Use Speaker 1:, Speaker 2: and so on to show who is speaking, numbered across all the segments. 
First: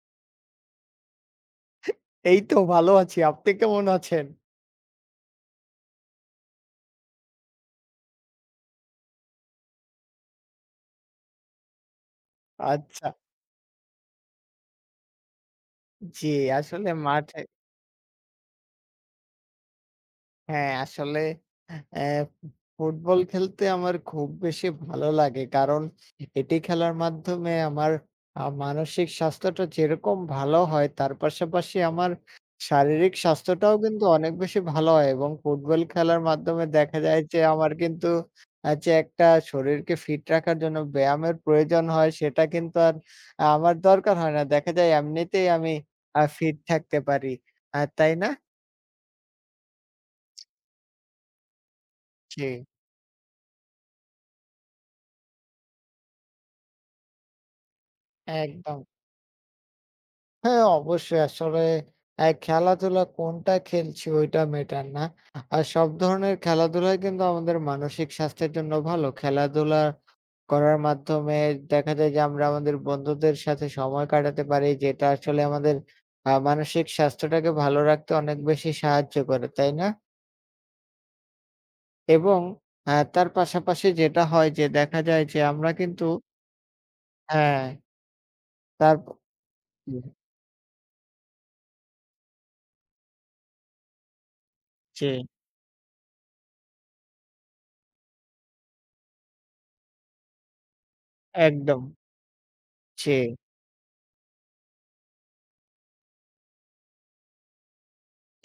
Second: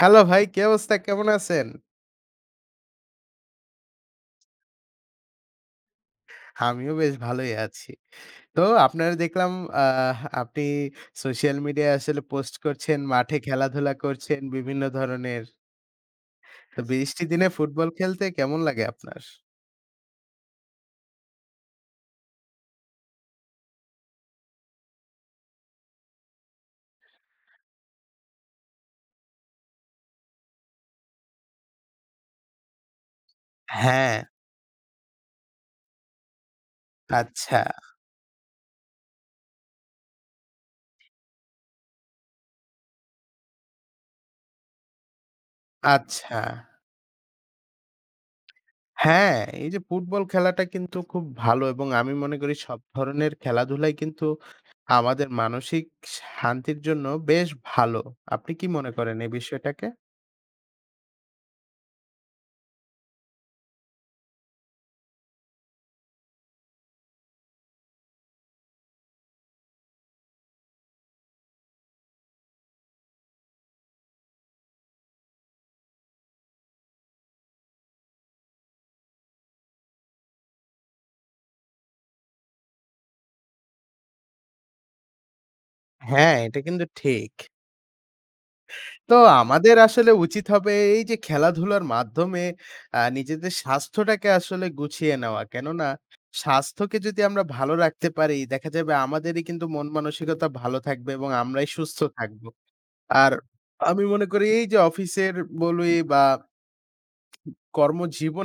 Speaker 1: Hello ভাই, কি অবস্থা? কেমন আছেন?
Speaker 2: এই তো ভালো আছি। আপনি কেমন আছেন?
Speaker 1: আমিও বেশ ভালোই আছি। তো আপনার দেখলাম আপনি সোশ্যাল মিডিয়ায় আসলে পোস্ট করছেন,
Speaker 2: আচ্ছা।
Speaker 1: মাঠে খেলাধুলা করছেন বিভিন্ন ধরনের।
Speaker 2: জি,
Speaker 1: তো
Speaker 2: আসলে
Speaker 1: বৃষ্টি
Speaker 2: মাঠে।
Speaker 1: দিনে ফুটবল খেলতে কেমন লাগে আপনার?
Speaker 2: হ্যাঁ, আসলে অ্যা ফুটবল খেলতে আমার খুব বেশি ভালো লাগে। কারণ এটি খেলার মাধ্যমে আমার মানসিক স্বাস্থ্যটা যেরকম ভালো হয়, তার পাশাপাশি আমার শারীরিক স্বাস্থ্যটাও কিন্তু
Speaker 1: হ্যাঁ,
Speaker 2: অনেক বেশি ভালো হয় এবং ফুটবল খেলার মাধ্যমে দেখা যায় যে
Speaker 1: আচ্ছা,
Speaker 2: আমার কিন্তু যে একটা শরীরকে ফিট রাখার জন্য ব্যায়ামের প্রয়োজন হয়, সেটা কিন্তু আর আমার দরকার হয় না। দেখা যায় এমনিতেই আমি
Speaker 1: আচ্ছা।
Speaker 2: ফিট থাকতে পারি। তাই না?
Speaker 1: হ্যাঁ, এই যে ফুটবল খেলাটা কিন্তু খুব ভালো এবং আমি মনে
Speaker 2: জি,
Speaker 1: করি সব ধরনের খেলাধুলাই কিন্তু আমাদের মানসিক শান্তির জন্য বেশ ভালো। আপনি কি
Speaker 2: একদম।
Speaker 1: মনে করেন এই বিষয়টাকে?
Speaker 2: হ্যাঁ, অবশ্যই আসলে খেলাধুলা কোনটা খেলছি ওইটা ম্যাটার না। আর সব ধরনের খেলাধুলাই কিন্তু আমাদের মানসিক স্বাস্থ্যের জন্য ভালো। খেলাধুলা করার মাধ্যমে দেখা যায় যে আমরা আমাদের বন্ধুদের সাথে সময় কাটাতে পারি, যেটা আসলে আমাদের মানসিক স্বাস্থ্যটাকে ভালো রাখতে অনেক বেশি সাহায্য করে, তাই না? এবং তার পাশাপাশি যেটা হয় যে দেখা যায় যে আমরা কিন্তু
Speaker 1: হ্যাঁ, এটা কিন্তু ঠিক।
Speaker 2: হ্যাঁ, তার।
Speaker 1: তো আমাদের
Speaker 2: জি,
Speaker 1: আসলে উচিত হবে এই যে খেলাধুলার মাধ্যমে নিজেদের স্বাস্থ্যটাকে আসলে
Speaker 2: জি,
Speaker 1: গুছিয়ে নেওয়া। কেননা স্বাস্থ্যকে যদি আমরা ভালো রাখতে পারি, দেখা যাবে আমাদেরই কিন্তু মন মানসিকতা ভালো থাকবে এবং আমরাই
Speaker 2: একদম।
Speaker 1: সুস্থ থাকবো।
Speaker 2: জি,
Speaker 1: আর আমি মনে করি এই যে অফিসের বলি বা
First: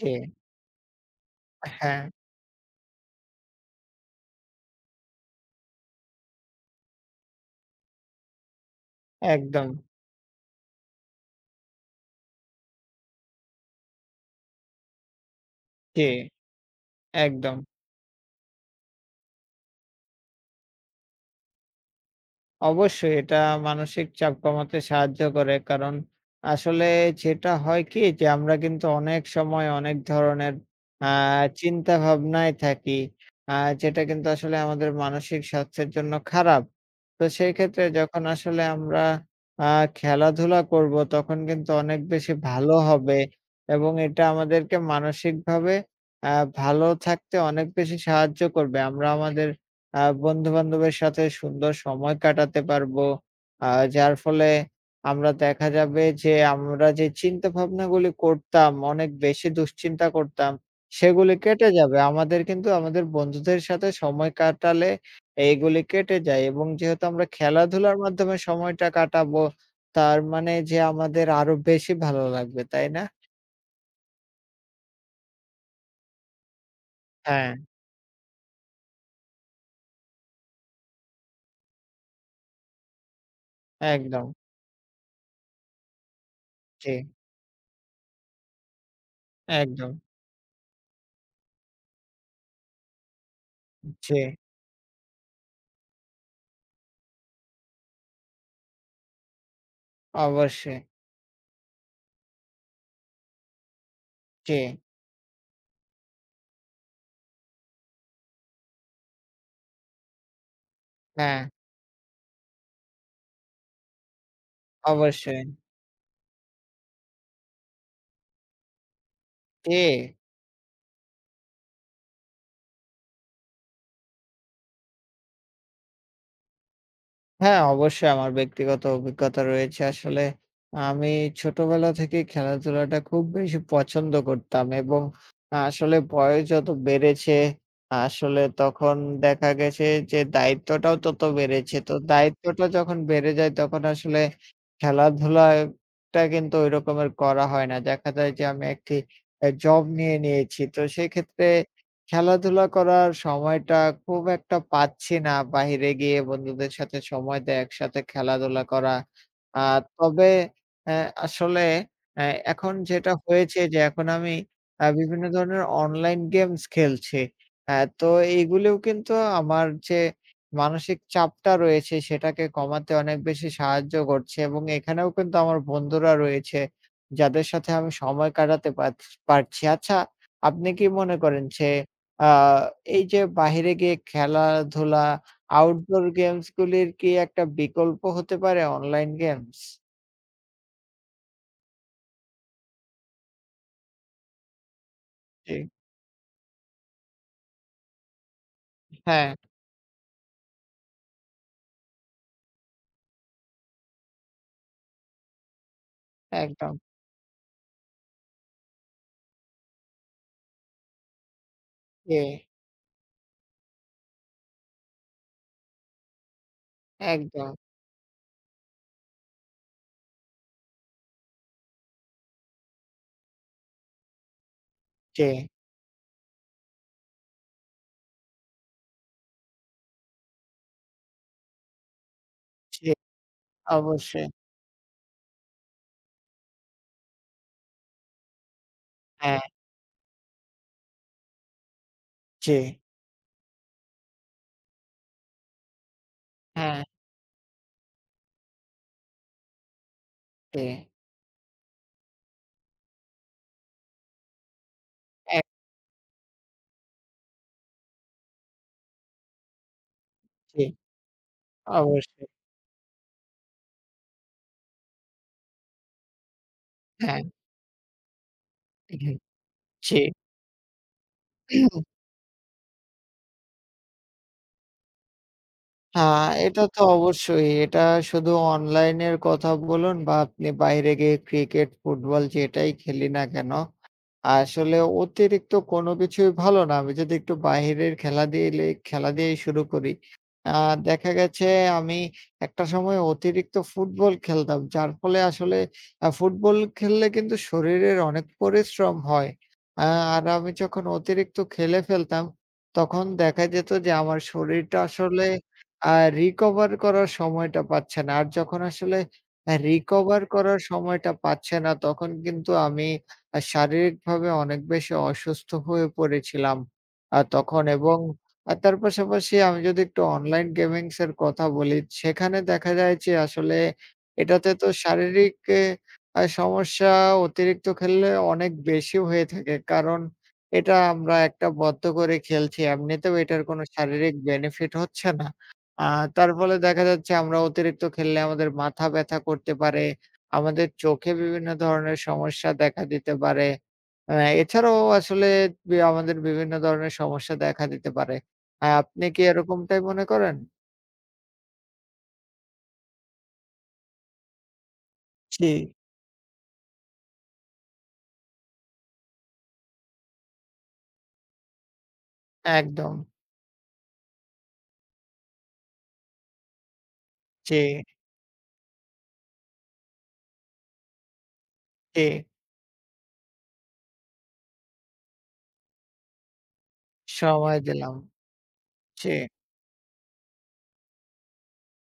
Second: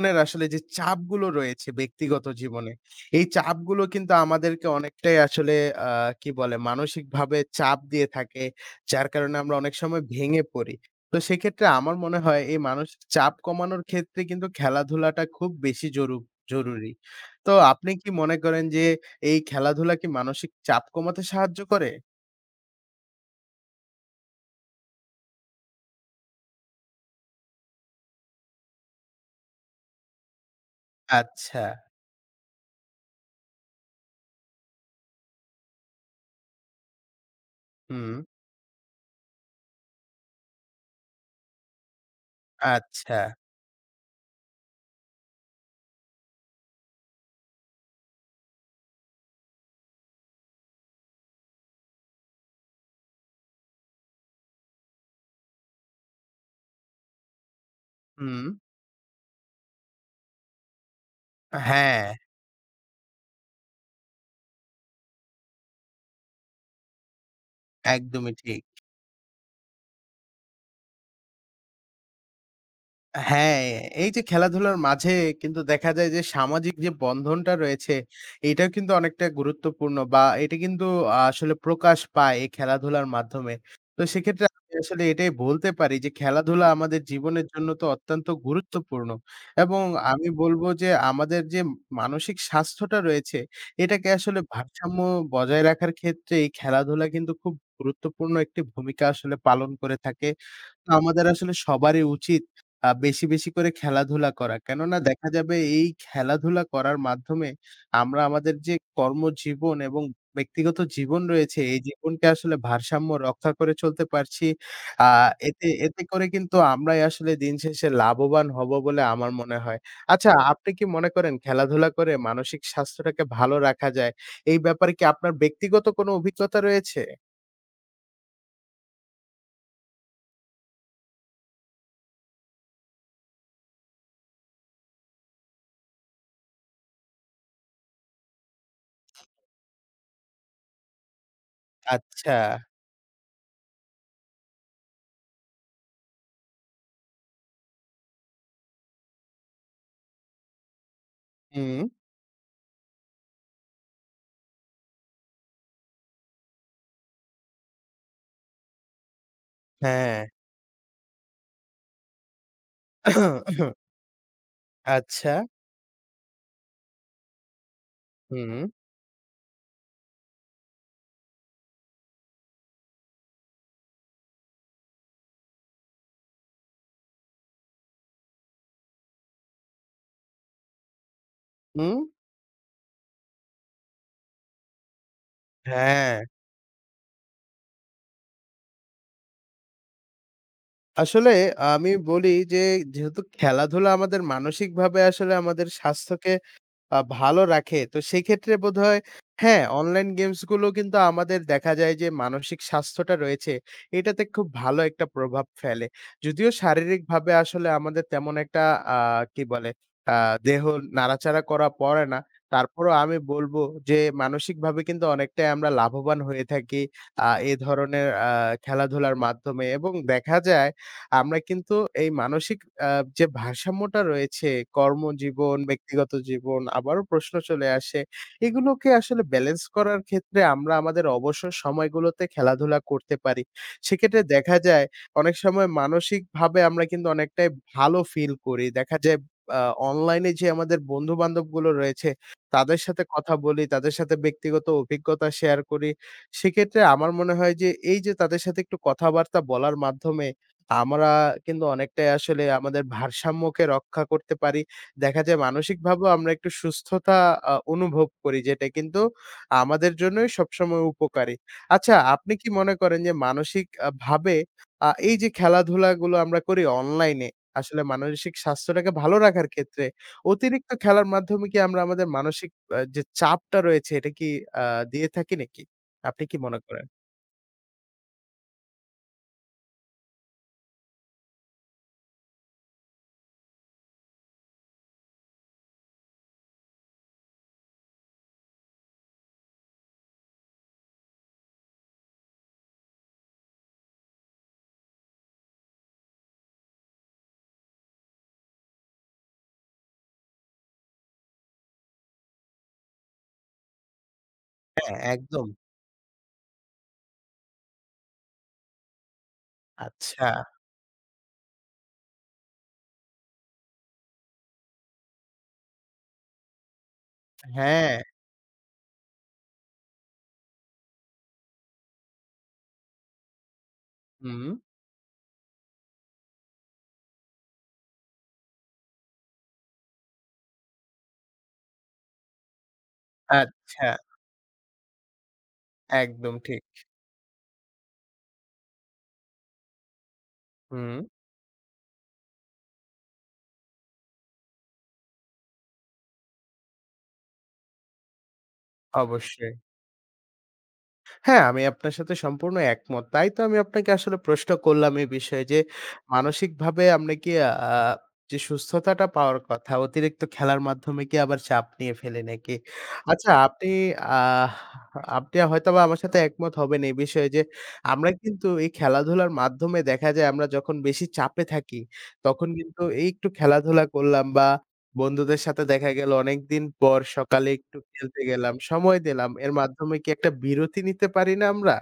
Speaker 2: জি,
Speaker 1: আসলে যে চাপগুলো রয়েছে
Speaker 2: হ্যাঁ,
Speaker 1: ব্যক্তিগত জীবনে, এই চাপগুলো কিন্তু আমাদেরকে অনেকটাই আসলে আ কি বলে মানসিকভাবে চাপ দিয়ে থাকে। যার কারণে আমরা
Speaker 2: একদম।
Speaker 1: অনেক সময় ভেঙে পড়ি। তো সেক্ষেত্রে আমার মনে হয় এই মানসিক চাপ কমানোর ক্ষেত্রে কিন্তু খেলাধুলাটা খুব বেশি
Speaker 2: জি,
Speaker 1: জরুরি। তো
Speaker 2: একদম।
Speaker 1: আপনি কি মনে করেন যে এই খেলাধুলা কি মানসিক চাপ কমাতে সাহায্য করে?
Speaker 2: অবশ্যই এটা মানসিক চাপ কমাতে সাহায্য করে। কারণ আসলে যেটা হয় কি যে আমরা কিন্তু অনেক সময় অনেক ধরনের আ
Speaker 1: আচ্ছা,
Speaker 2: চিন্তাভাবনায় থাকি। আ যেটা কিন্তু আসলে আমাদের মানসিক স্বাস্থ্যের জন্য খারাপ। তো সেই ক্ষেত্রে
Speaker 1: হুম,
Speaker 2: যখন আসলে আমরা আ খেলাধুলা করব তখন কিন্তু অনেক বেশি ভালো
Speaker 1: আচ্ছা,
Speaker 2: হবে এবং এটা আমাদেরকে মানসিকভাবে আ ভালো থাকতে অনেক বেশি সাহায্য করবে। আমরা আমাদের আ বন্ধু-বান্ধবের সাথে সুন্দর সময় কাটাতে পারবো। আ যার ফলে আমরা দেখা যাবে যে আমরা যে চিন্তাভাবনাগুলি
Speaker 1: হুম,
Speaker 2: করতাম, অনেক বেশি দুশ্চিন্তা করতাম, সেগুলি কেটে যাবে।
Speaker 1: হ্যাঁ,
Speaker 2: আমাদের কিন্তু আমাদের বন্ধুদের সাথে সময় কাটালে এইগুলি কেটে যায় এবং যেহেতু আমরা খেলাধুলার
Speaker 1: একদমই
Speaker 2: মাধ্যমে
Speaker 1: ঠিক।
Speaker 2: সময়টা কাটাবো, তার মানে যে আমাদের আরো বেশি ভালো লাগবে, তাই না?
Speaker 1: হ্যাঁ, এই যে খেলাধুলার মাঝে কিন্তু দেখা যায় যে সামাজিক যে
Speaker 2: হ্যাঁ,
Speaker 1: বন্ধনটা রয়েছে, এটাও কিন্তু অনেকটা গুরুত্বপূর্ণ বা এটা কিন্তু আসলে প্রকাশ পায় এই খেলাধুলার মাধ্যমে। তো
Speaker 2: একদম।
Speaker 1: সেক্ষেত্রে আমি আসলে এটাই বলতে পারি যে খেলাধুলা
Speaker 2: জি,
Speaker 1: আমাদের জীবনের জন্য তো অত্যন্ত গুরুত্বপূর্ণ এবং
Speaker 2: একদম।
Speaker 1: আমি বলব যে আমাদের যে মানসিক স্বাস্থ্যটা রয়েছে, এটাকে
Speaker 2: জি,
Speaker 1: আসলে ভারসাম্য বজায় রাখার ক্ষেত্রে এই খেলাধুলা কিন্তু খুব গুরুত্বপূর্ণ একটি ভূমিকা আসলে পালন করে থাকে।
Speaker 2: অবশ্যই।
Speaker 1: আমাদের আসলে সবারই উচিত বেশি, বেশি করে খেলাধুলা করা।
Speaker 2: জি,
Speaker 1: কেননা দেখা যাবে এই খেলাধুলা করার মাধ্যমে আমরা আমাদের যে কর্মজীবন এবং ব্যক্তিগত জীবন
Speaker 2: হ্যাঁ,
Speaker 1: রয়েছে, এই জীবনকে আসলে ভারসাম্য রক্ষা করে চলতে পারছি। আ
Speaker 2: অবশ্যই।
Speaker 1: এতে এতে করে কিন্তু আমরাই আসলে দিন শেষে লাভবান হব বলে আমার মনে
Speaker 2: জি।
Speaker 1: হয়। আচ্ছা আপনি কি মনে করেন খেলাধুলা করে মানসিক স্বাস্থ্যটাকে ভালো রাখা যায়? এই ব্যাপারে কি আপনার ব্যক্তিগত কোনো অভিজ্ঞতা রয়েছে?
Speaker 2: হ্যাঁ, অবশ্যই আমার ব্যক্তিগত অভিজ্ঞতা রয়েছে। আসলে আমি ছোটবেলা থেকেই খেলাধুলাটা খুব বেশি পছন্দ করতাম এবং আসলে বয়স যত বেড়েছে, আসলে তখন দেখা গেছে যে দায়িত্বটাও তত বেড়েছে। তো
Speaker 1: আচ্ছা।
Speaker 2: দায়িত্বটা যখন বেড়ে যায় তখন আসলে খেলাধুলাটা কিন্তু ওই রকমের করা হয় না। দেখা যায় যে আমি একটি জব নিয়ে নিয়েছি। তো সেক্ষেত্রে
Speaker 1: হুম,
Speaker 2: খেলাধুলা করার সময়টা খুব একটা পাচ্ছি না। বাহিরে গিয়ে বন্ধুদের সাথে সময় দেয়া, একসাথে খেলাধুলা করা। আ
Speaker 1: হ্যাঁ।
Speaker 2: তবে অ্যা আসলে অ্যা এখন যেটা হয়েছে যে এখন আমি বিভিন্ন
Speaker 1: আচ্ছা।
Speaker 2: ধরনের অনলাইন গেমস খেলছি। তো
Speaker 1: হুম।
Speaker 2: এইগুলিও কিন্তু আমার যে মানসিক চাপটা রয়েছে সেটাকে কমাতে অনেক বেশি সাহায্য করছে এবং এখানেও কিন্তু আমার বন্ধুরা রয়েছে, যাদের সাথে আমি সময় কাটাতে পারছি। আচ্ছা, আপনি কি মনে করেন যে
Speaker 1: হুম?
Speaker 2: আ এই যে বাহিরে গিয়ে খেলাধুলা, আউটডোর
Speaker 1: হ্যাঁ,
Speaker 2: গেমস গুলির কি একটা বিকল্প হতে পারে অনলাইন গেমস?
Speaker 1: আসলে আমি বলি যে যেহেতু খেলাধুলা আমাদের মানসিকভাবে আসলে
Speaker 2: জি,
Speaker 1: আমাদের স্বাস্থ্যকে ভালো রাখে। তো সেক্ষেত্রে বোধহয়
Speaker 2: হ্যাঁ,
Speaker 1: হ্যাঁ, অনলাইন গেমস গুলো কিন্তু আমাদের দেখা যায় যে মানসিক স্বাস্থ্যটা রয়েছে, এটাতে খুব ভালো একটা প্রভাব ফেলে। যদিও
Speaker 2: একদম।
Speaker 1: শারীরিকভাবে আসলে আমাদের তেমন একটা আ কি বলে আ দেহ নাড়াচাড়া করা পড়ে
Speaker 2: জি,
Speaker 1: না। তারপরও আমি বলব যে মানসিকভাবে কিন্তু অনেকটাই আমরা লাভবান হয়ে থাকি এ
Speaker 2: একদম।
Speaker 1: ধরনের খেলাধুলার মাধ্যমে এবং দেখা যায় আমরা কিন্তু এই মানসিক আ যে ভারসাম্যটা রয়েছে
Speaker 2: জি,
Speaker 1: কর্মজীবন, ব্যক্তিগত জীবন আবারও প্রশ্ন চলে আসে। এগুলোকে আসলে ব্যালেন্স করার ক্ষেত্রে আমরা আমাদের অবসর সময়গুলোতে খেলাধুলা
Speaker 2: জি,
Speaker 1: করতে পারি। সেক্ষেত্রে
Speaker 2: অবশ্যই।
Speaker 1: দেখা যায় অনেক সময় মানসিকভাবে আমরা কিন্তু অনেকটাই ভালো ফিল করি। দেখা যায়
Speaker 2: হ্যাঁ,
Speaker 1: আ অনলাইনে যে আমাদের বন্ধু-বান্ধবগুলো রয়েছে
Speaker 2: জি,
Speaker 1: তাদের সাথে কথা বলি, তাদের সাথে ব্যক্তিগত অভিজ্ঞতা শেয়ার করি। সেক্ষেত্রে
Speaker 2: হ্যাঁ,
Speaker 1: আমার মনে হয় যে এই যে তাদের সাথে একটু কথাবার্তা বলার মাধ্যমে
Speaker 2: জি,
Speaker 1: আমরা কিন্তু অনেকটাই আসলে আমাদের ভারসাম্যকে রক্ষা করতে পারি। দেখা যায়
Speaker 2: এক
Speaker 1: মানসিকভাবেও আমরা একটু সুস্থতা অনুভব করি যেটা কিন্তু আমাদের জন্যই
Speaker 2: জি,
Speaker 1: সবসময় উপকারী। আচ্ছা
Speaker 2: অবশ্যই।
Speaker 1: আপনি কি মনে করেন যে মানসিক ভাবে এই যে খেলাধুলাগুলো আমরা করি
Speaker 2: হ্যাঁ,
Speaker 1: অনলাইনে, আসলে মানসিক স্বাস্থ্যটাকে ভালো
Speaker 2: হুম,
Speaker 1: রাখার ক্ষেত্রে
Speaker 2: জি।
Speaker 1: অতিরিক্ত খেলার মাধ্যমে কি আমরা আমাদের মানসিক যে চাপটা রয়েছে এটা কি আ দিয়ে থাকি নাকি? আপনি
Speaker 2: হ্যাঁ,
Speaker 1: কি মনে
Speaker 2: এটা তো
Speaker 1: করেন?
Speaker 2: অবশ্যই। এটা শুধু অনলাইনের কথা বলুন বা আপনি বাইরে গিয়ে ক্রিকেট, ফুটবল যেটাই খেলি না কেন আসলে অতিরিক্ত কোনো কিছুই ভালো না। আমি যদি একটু বাহিরের খেলা দিয়েই শুরু করি। আ দেখা গেছে আমি একটা সময় অতিরিক্ত ফুটবল খেলতাম। যার ফলে আসলে ফুটবল খেললে কিন্তু শরীরের অনেক পরিশ্রম হয়। আ আর আমি যখন অতিরিক্ত খেলে ফেলতাম, তখন দেখা যেত যে আমার শরীরটা
Speaker 1: হ্যাঁ,
Speaker 2: আসলে
Speaker 1: একদম।
Speaker 2: আ recover করার সময়টা পাচ্ছে না। আর যখন আসলে recover
Speaker 1: আচ্ছা।
Speaker 2: করার সময়টা পাচ্ছে না, তখন কিন্তু আমি শারীরিকভাবে অনেক বেশি অসুস্থ হয়ে পড়েছিলাম তখন
Speaker 1: হ্যাঁ,
Speaker 2: এবং তার পাশাপাশি আমি যদি একটু অনলাইন গেমিংস এর কথা বলি, সেখানে দেখা যায় যে আসলে
Speaker 1: হুম।
Speaker 2: এটাতে তো শারীরিক এ সমস্যা অতিরিক্ত খেললে অনেক বেশি হয়ে থাকে। কারণ এটা আমরা একটা বদ্ধ করে খেলছি। এমনিতেও এটার কোনো
Speaker 1: আচ্ছা,
Speaker 2: শারীরিক বেনিফিট হচ্ছে না। আ তার
Speaker 1: একদম
Speaker 2: ফলে
Speaker 1: ঠিক।
Speaker 2: দেখা যাচ্ছে আমরা অতিরিক্ত খেললে আমাদের মাথা ব্যথা করতে পারে। আমাদের
Speaker 1: হুম,
Speaker 2: চোখে বিভিন্ন ধরনের সমস্যা দেখা দিতে পারে। আ এছাড়াও আসলে আমাদের বিভিন্ন ধরনের সমস্যা দেখা দিতে পারে। আপনি কি
Speaker 1: অবশ্যই।
Speaker 2: এরকমটাই মনে করেন?
Speaker 1: হ্যাঁ, আমি আপনার সাথে সম্পূর্ণ একমত। তাই তো আমি আপনাকে আসলে প্রশ্ন করলাম এই বিষয়ে
Speaker 2: জি।
Speaker 1: যে, মানসিকভাবে আমরা কি যে সুস্থতাটা পাওয়ার কথা, অতিরিক্ত খেলার মাধ্যমে কি আবার চাপ নিয়ে ফেলি নাকি?
Speaker 2: একদম।
Speaker 1: আচ্ছা আপনি আহ আপনি হয়তোবা আমার সাথে একমত হবেন এই বিষয়ে যে,
Speaker 2: জি,
Speaker 1: আমরা কিন্তু এই খেলাধুলার মাধ্যমে দেখা যায় আমরা যখন বেশি চাপে থাকি,
Speaker 2: জি।
Speaker 1: তখন কিন্তু এই একটু খেলাধুলা করলাম বা বন্ধুদের সাথে দেখা গেল অনেকদিন পর সকালে
Speaker 2: সময়
Speaker 1: একটু
Speaker 2: দিলাম।
Speaker 1: খেলতে গেলাম, সময়
Speaker 2: জি।
Speaker 1: দিলাম। এর মাধ্যমে কি একটা বিরতি নিতে পারি না আমরা?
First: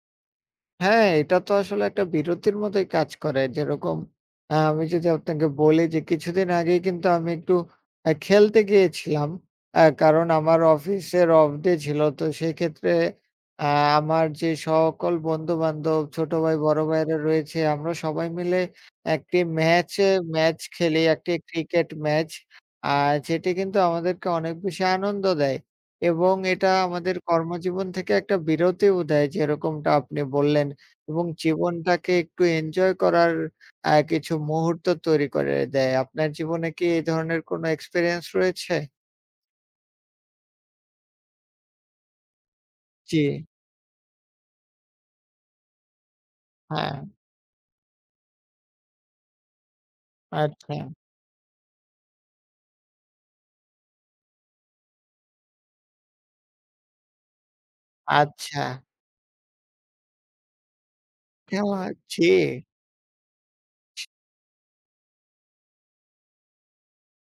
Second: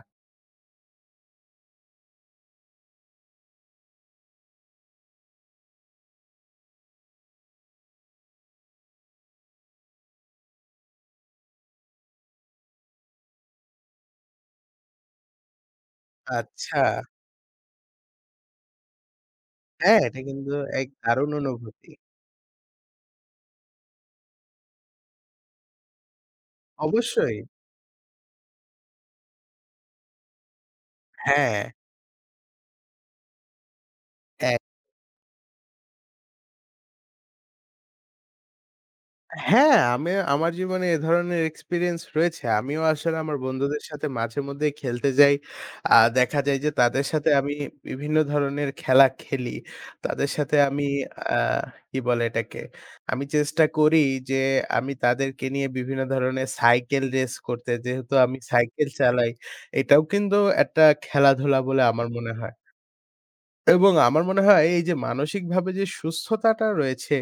Speaker 2: হ্যাঁ, এটা তো আসলে একটা বিরতির মতোই কাজ করে। যেরকম আমি যদি আপনাকে বলি যে কিছুদিন আগেই কিন্তু আমি একটু খেলতে গিয়েছিলাম। কারণ আমার অফিসের অফ ডে ছিল। তো সেক্ষেত্রে আ আমার যে সকল বন্ধু-বান্ধব, ছোট ভাই, বড়
Speaker 1: আচ্ছা।
Speaker 2: ভাইয়েরা রয়েছে আমরা সবাই মিলে একটি
Speaker 1: হ্যাঁ, এটা কিন্তু
Speaker 2: ম্যাচ
Speaker 1: এক
Speaker 2: খেলি,
Speaker 1: দারুণ
Speaker 2: একটি ক্রিকেট
Speaker 1: অনুভূতি।
Speaker 2: ম্যাচ। আর যেটি কিন্তু আমাদেরকে অনেক বেশি আনন্দ দেয়। এবং এটা আমাদের
Speaker 1: অবশ্যই।
Speaker 2: কর্মজীবন থেকে একটা বিরতিও দেয় যেরকমটা আপনি বললেন এবং
Speaker 1: হ্যাঁ।
Speaker 2: জীবনটাকে একটু এনজয় করার কিছু মুহূর্ত তৈরি করে দেয়। আপনার জীবনে কি এই ধরনের কোনো এক্সপেরিয়েন্স রয়েছে?
Speaker 1: হ্যাঁ, আমি আমার জীবনে এ ধরনের এক্সপেরিয়েন্স রয়েছে। আমিও আসলে
Speaker 2: জি,
Speaker 1: আমার বন্ধুদের সাথে মাঝেমধ্যেই খেলতে যাই। দেখা যায় যে
Speaker 2: হ্যাঁ,
Speaker 1: তাদের সাথে আমি বিভিন্ন ধরনের খেলা খেলি। তাদের সাথে
Speaker 2: আচ্ছা,
Speaker 1: আমি আ কি বলে এটাকে? আমি চেষ্টা করি যে আমি তাদেরকে নিয়ে বিভিন্ন ধরনের সাইকেল রেস করতে। যেহেতু আমি
Speaker 2: আচ্ছা।
Speaker 1: সাইকেল চালাই, এটাও কিন্তু একটা খেলাধুলা বলে
Speaker 2: হ্যাঁ,
Speaker 1: আমার
Speaker 2: জি,
Speaker 1: মনে হয়। এবং আমার মনে হয় এই যে মানসিকভাবে যে সুস্থতাটা রয়েছে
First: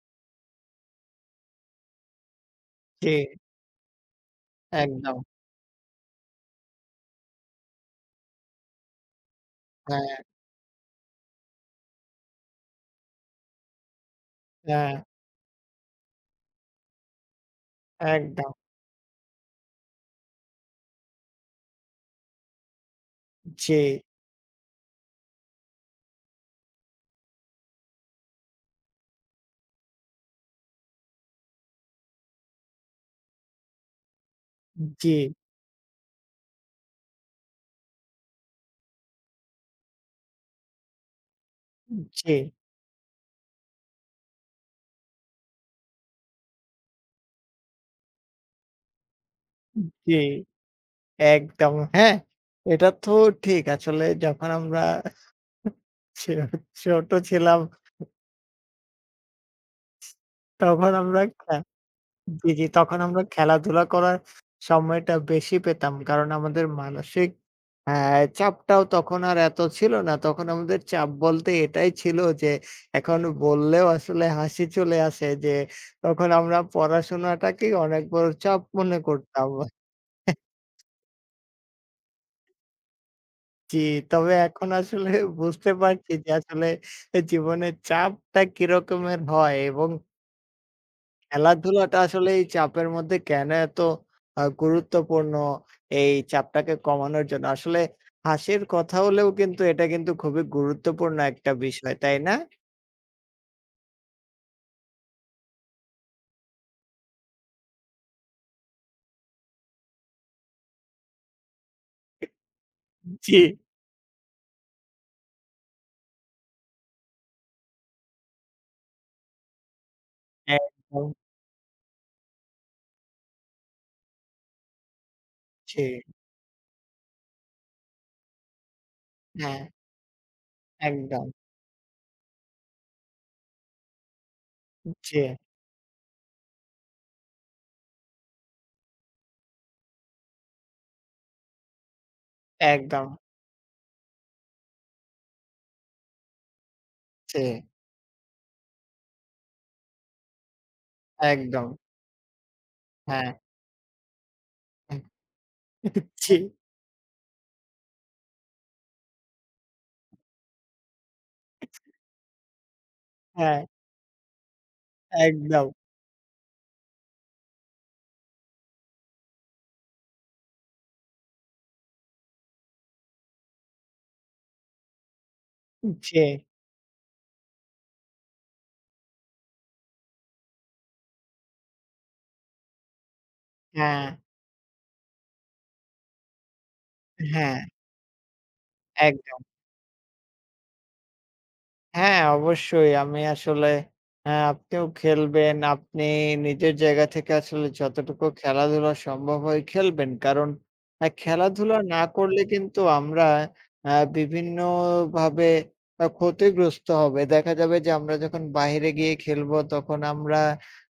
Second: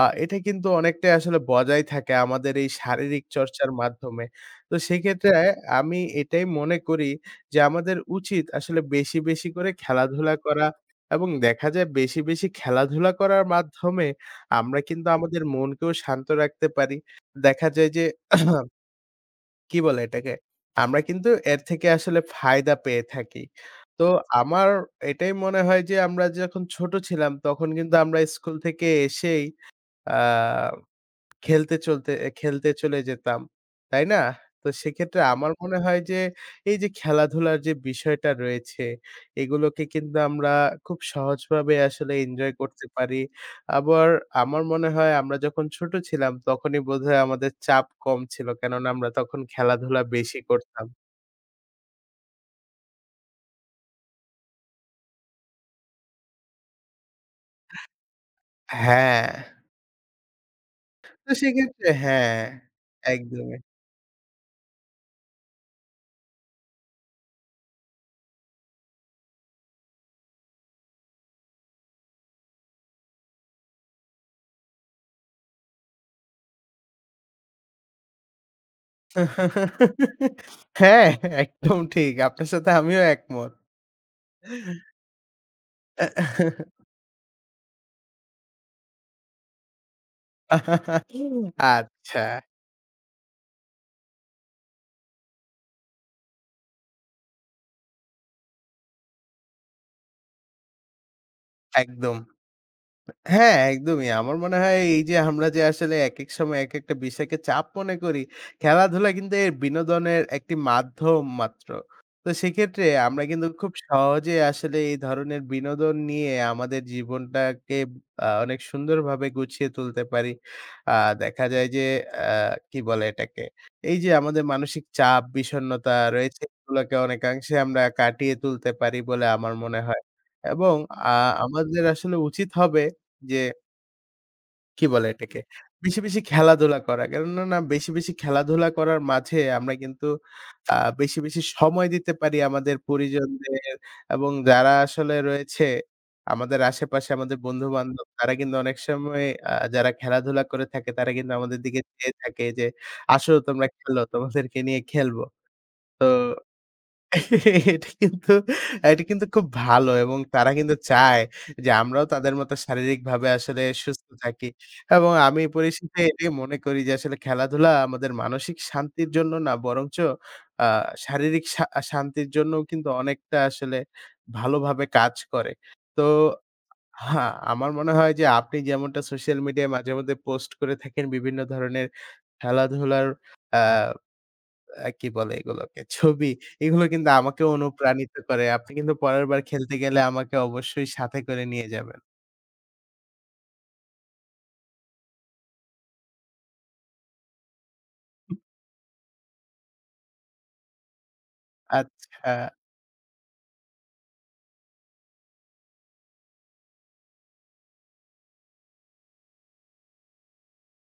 Speaker 1: এটা কিন্তু অনেকটাই আসলে বজায় থাকে আমাদের এই
Speaker 2: জি,
Speaker 1: শারীরিক চর্চার মাধ্যমে। তো
Speaker 2: একদম।
Speaker 1: সেক্ষেত্রে আমি এটাই মনে করি যে আমাদের উচিত আসলে বেশি, বেশি করে
Speaker 2: হ্যাঁ,
Speaker 1: খেলাধুলা করা এবং দেখা যায় বেশি, বেশি খেলাধুলা করার মাধ্যমে আমরা
Speaker 2: হ্যাঁ,
Speaker 1: কিন্তু আমাদের মনকেও শান্ত রাখতে পারি। দেখা যায় যে
Speaker 2: একদম।
Speaker 1: কি বলে এটাকে? আমরা কিন্তু এর থেকে আসলে ফায়দা পেয়ে থাকি।
Speaker 2: জি,
Speaker 1: তো আমার এটাই মনে হয় যে আমরা যখন ছোট ছিলাম তখন কিন্তু আমরা স্কুল থেকে এসেই আ খেলতে চলতে এ খেলতে চলে যেতাম। তাই না? তো
Speaker 2: জি,
Speaker 1: সেক্ষেত্রে আমার মনে হয় যে এই যে খেলাধুলার যে বিষয়টা রয়েছে, এগুলোকে কিন্তু আমরা খুব সহজভাবে আসলে
Speaker 2: জি,
Speaker 1: এনজয় করতে পারি। আবার আমার মনে হয় আমরা যখন ছোট ছিলাম তখনই বোধহয় আমাদের চাপ কম ছিল। কেননা আমরা তখন খেলাধুলা
Speaker 2: জি,
Speaker 1: বেশি করতাম।
Speaker 2: একদম। হ্যাঁ, এটা তো ঠিক। আসলে যখন আমরা ছো ছোট ছিলাম
Speaker 1: হ্যাঁ,
Speaker 2: তখন আমরা
Speaker 1: তো সেক্ষেত্রে হ্যাঁ,
Speaker 2: জি, জি। তখন আমরা
Speaker 1: একদমই।
Speaker 2: খেলাধুলা করার সময়টা বেশি পেতাম। কারণ আমাদের মানসিক আ চাপটাও তখন আর এত ছিল না। তখন আমাদের চাপ বলতে এটাই ছিল যে এখন বললেও আসলে হাসি চলে আসে যে তখন আমরা পড়াশোনাটাকেই অনেক বড় চাপ মনে করতাম।
Speaker 1: হ্যাঁ, একদম ঠিক। আপনার সাথে আমিও একমত।
Speaker 2: জি, তবে এখন আসলে বুঝতে পারছি যে আসলে জীবনের চাপটা কিরকমের হয় এবং খেলাধুলাটা
Speaker 1: আচ্ছা,
Speaker 2: আসলে এই চাপের মধ্যে কেন এত গুরুত্বপূর্ণ এই চাপটাকে কমানোর জন্য? আসলে হাসির কথা হলেও কিন্তু এটা কিন্তু খুবই গুরুত্বপূর্ণ একটা বিষয়,
Speaker 1: একদম।
Speaker 2: তাই না?
Speaker 1: হ্যাঁ, একদমই। আমার মনে হয় এই যে আমরা যে আসলে একেক সময় একেকটা বিষয়কে চাপ মনে করি, খেলাধুলা কিন্তু এর বিনোদনের একটি মাধ্যম মাত্র। তো সেক্ষেত্রে আমরা
Speaker 2: জি।
Speaker 1: কিন্তু খুব সহজে আসলে এই ধরনের বিনোদন নিয়ে আমাদের জীবনটাকে অনেক সুন্দরভাবে গুছিয়ে তুলতে পারি। আ
Speaker 2: একদম।
Speaker 1: দেখা যায় যে আ কি বলে এটাকে? এই যে আমাদের মানসিক চাপ,
Speaker 2: জি,
Speaker 1: বিষণ্ণতা রয়েছে এগুলোকে অনেকাংশে আমরা কাটিয়ে তুলতে পারি বলে আমার
Speaker 2: হ্যাঁ,
Speaker 1: মনে হয়। এবং আ
Speaker 2: একদম।
Speaker 1: আমাদের আসলে উচিত হবে যে কি বলে
Speaker 2: জি,
Speaker 1: এটাকে? বেশি, বেশি খেলাধুলা করা। কেননা না বেশি, বেশি খেলাধুলা করার মাঝে আমরা কিন্তু আ বেশি, বেশি সময় দিতে পারি আমাদের
Speaker 2: একদম।
Speaker 1: পরিজনদের এবং যারা আসলে রয়েছে আমাদের আশেপাশে আমাদের
Speaker 2: জি,
Speaker 1: বন্ধু-বান্ধব তারা কিন্তু অনেক সময় যারা খেলাধুলা করে থাকে তারা কিন্তু আমাদের
Speaker 2: একদম।
Speaker 1: দিকে চেয়ে থাকে যে,
Speaker 2: হ্যাঁ,
Speaker 1: "আসো তোমরা খেলো, তোমাদেরকে নিয়ে খেলবো।" তো
Speaker 2: জি,
Speaker 1: এটা কিন্তু এটা কিন্তু খুব ভালো এবং তারা কিন্তু চায় যে আমরাও তাদের মতো শারীরিকভাবে
Speaker 2: হ্যাঁ,
Speaker 1: আসলে সুস্থ থাকি এবং আমি
Speaker 2: একদম।
Speaker 1: পরিশেষে এটাই মনে করি যে আসলে খেলাধুলা আমাদের মানসিক শান্তির জন্য না বরঞ্চ আ শারীরিক শা শান্তির জন্যও কিন্তু অনেকটা আসলে ভালোভাবে কাজ করে। তো
Speaker 2: জি,
Speaker 1: হ্যাঁ, আমার মনে হয় যে আপনি যেমনটা সোশ্যাল মিডিয়ায় মাঝেমধ্যে পোস্ট করে থাকেন বিভিন্ন ধরনের খেলাধুলার আ
Speaker 2: হ্যাঁ,
Speaker 1: আ কি বলে এগুলোকে? ছবি। এগুলো কিন্তু আমাকেও
Speaker 2: হ্যাঁ,
Speaker 1: অনুপ্রাণিত করে। আপনি কিন্তু পরের বার
Speaker 2: একদম।
Speaker 1: খেলতে গেলে আমাকে অবশ্যই সাথে করে নিয়ে যাবেন।
Speaker 2: হ্যাঁ, অবশ্যই। আমি আসলে হ্যাঁ, আপনিও খেলবেন। আপনি নিজের জায়গা থেকে আসলে যতটুকু খেলাধুলা সম্ভব হয় খেলবেন। কারণ খেলাধুলা না
Speaker 1: আচ্ছা।
Speaker 2: করলে কিন্তু আমরা আ বিভিন্নভাবে ক্ষতিগ্রস্ত হবে। দেখা যাবে যে আমরা যখন বাহিরে গিয়ে খেলবো তখন আমরা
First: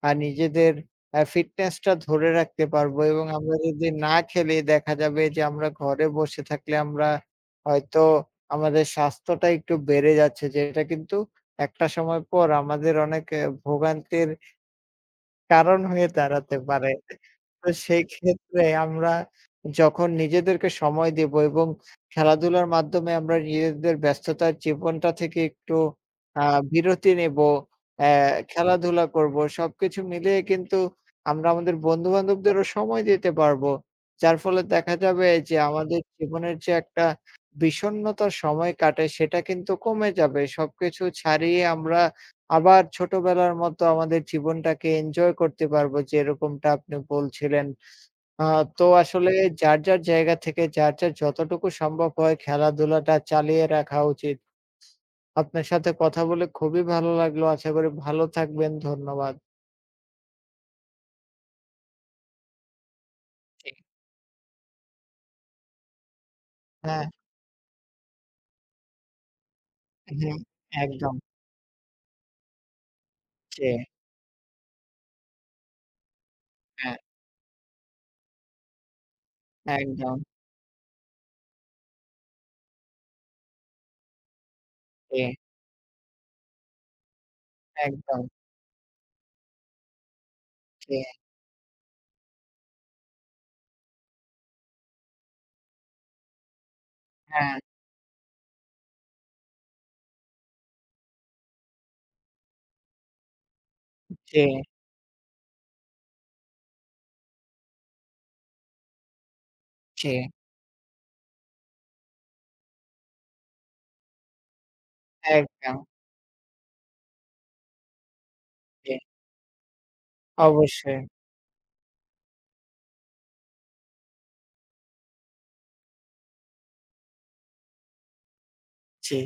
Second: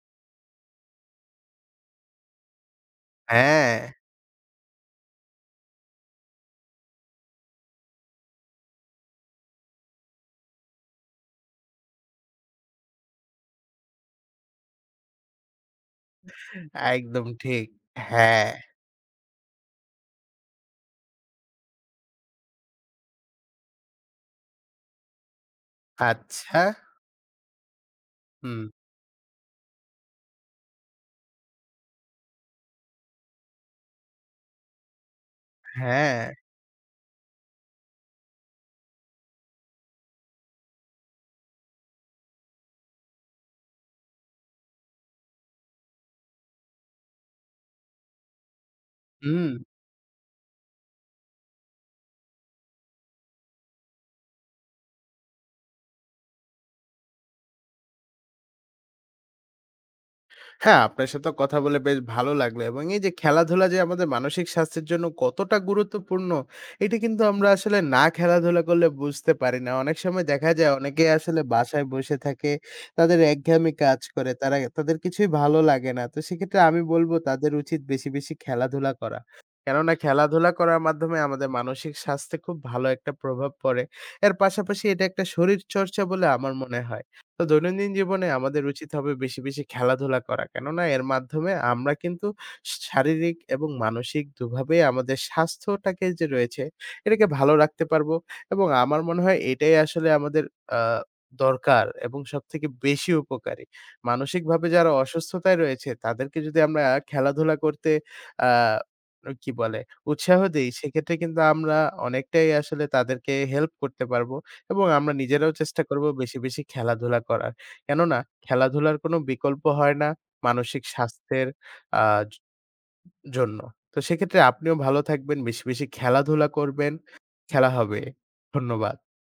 Speaker 2: নিজেদের ফিটনেসটা ধরে রাখতে পারবো এবং আমরা
Speaker 1: হ্যাঁ,
Speaker 2: যদি না খেলি দেখা যাবে যে আমরা ঘরে বসে থাকলে আমরা হয়তো আমাদের স্বাস্থ্যটা একটু বেড়ে যাচ্ছে, যেটা কিন্তু একটা সময় পর আমাদের অনেক ভোগান্তির কারণ হয়ে দাঁড়াতে পারে।
Speaker 1: একদম ঠিক।
Speaker 2: তো সেই
Speaker 1: হ্যাঁ।
Speaker 2: ক্ষেত্রে আমরা যখন নিজেদেরকে সময় দেব এবং খেলাধুলার মাধ্যমে আমরা নিজেদের ব্যস্ততার জীবনটা থেকে একটু আ
Speaker 1: আচ্ছা।
Speaker 2: বিরতি নেব, অ্যা
Speaker 1: হুম।
Speaker 2: খেলাধুলা করব। সবকিছু মিলিয়ে কিন্তু আমরা আমাদের বন্ধু-বান্ধবদেরও সময় দিতে পারবো। যার ফলে দেখা যাবে যে আমাদের
Speaker 1: হ্যাঁ।
Speaker 2: জীবনের যে একটা বিষণ্ণতার সময় কাটে সেটা কিন্তু কমে যাবে। সবকিছু ছাড়িয়ে আমরা আবার ছোটবেলার মতো আমাদের জীবনটাকে এনজয় করতে পারবো যেরকমটা আপনি বলছিলেন। আ তো আসলে
Speaker 1: হুম।
Speaker 2: যার, যার জায়গা থেকে যার, যার যতটুকু সম্ভব হয় খেলাধুলাটা চালিয়ে রাখা উচিত। আপনার সাথে কথা বলে খুবই ভালো লাগলো। আশা করি ভালো থাকবেন। ধন্যবাদ।
Speaker 1: হ্যাঁ, আপনার সাথেও কথা বলে বেশ ভালো লাগলো এবং এই যে খেলাধুলা
Speaker 2: জি।
Speaker 1: যে আমাদের মানসিক স্বাস্থ্যের জন্য কতটা গুরুত্বপূর্ণ, এটা
Speaker 2: হ্যাঁ,
Speaker 1: কিন্তু আমরা আসলে না খেলাধুলা করলে বুঝতে পারি না। অনেক সময়
Speaker 2: হ্যাঁ,
Speaker 1: দেখা যায় অনেকেই
Speaker 2: একদম।
Speaker 1: আসলে বাসায় বসে থাকে, তাদের
Speaker 2: জি,
Speaker 1: একঘেয়েমি কাজ করে, তারা তাদের কিছুই ভালো লাগে না। তো সেক্ষেত্রে আমি
Speaker 2: হ্যাঁ,
Speaker 1: বলব তাদের উচিত বেশি, বেশি খেলাধুলা করা। কেননা
Speaker 2: একদম।
Speaker 1: খেলাধুলা করার মাধ্যমে আমাদের মানসিক স্বাস্থ্যে খুব ভালো একটা প্রভাব পড়ে। এর পাশাপাশি এটা
Speaker 2: জি,
Speaker 1: একটা শরীরচর্চা বলে আমার মনে হয়। তো দৈনন্দিন
Speaker 2: একদম।
Speaker 1: জীবনে আমাদের উচিত হবে বেশি, বেশি খেলাধুলা করা। কেননা
Speaker 2: জি,
Speaker 1: এর মাধ্যমে আমরা কিন্তু শারীরিক এবং মানসিক দুভাবেই আমাদের স্বাস্থ্যটাকে যে রয়েছে, এটাকে ভালো
Speaker 2: হ্যাঁ,
Speaker 1: রাখতে পারবো এবং আমার মনে হয় এটাই আসলে আমাদের আ দরকার এবং সবথেকে বেশি উপকারী।
Speaker 2: জি,
Speaker 1: মানসিকভাবে যারা অসুস্থতায় রয়েছে তাদেরকে যদি আমরা খেলাধুলা করতে আ কি বলে?
Speaker 2: জি,
Speaker 1: উৎসাহ দেই সেক্ষেত্রে কিন্তু আমরা অনেকটাই আসলে তাদেরকে হেল্প করতে পারবো। এবং আমরা নিজেরাও
Speaker 2: একদম।
Speaker 1: চেষ্টা করব বেশি, বেশি খেলাধুলা করার। কেননা
Speaker 2: জি,
Speaker 1: খেলাধুলার কোনো বিকল্প হয় না মানসিক
Speaker 2: অবশ্যই।
Speaker 1: স্বাস্থ্যের আ জ জন্য। তো সেক্ষেত্রে আপনিও ভালো থাকবেন, বেশি, বেশি খেলাধুলা করবেন। খেলা হবে। ধন্যবাদ।
Speaker 2: জি।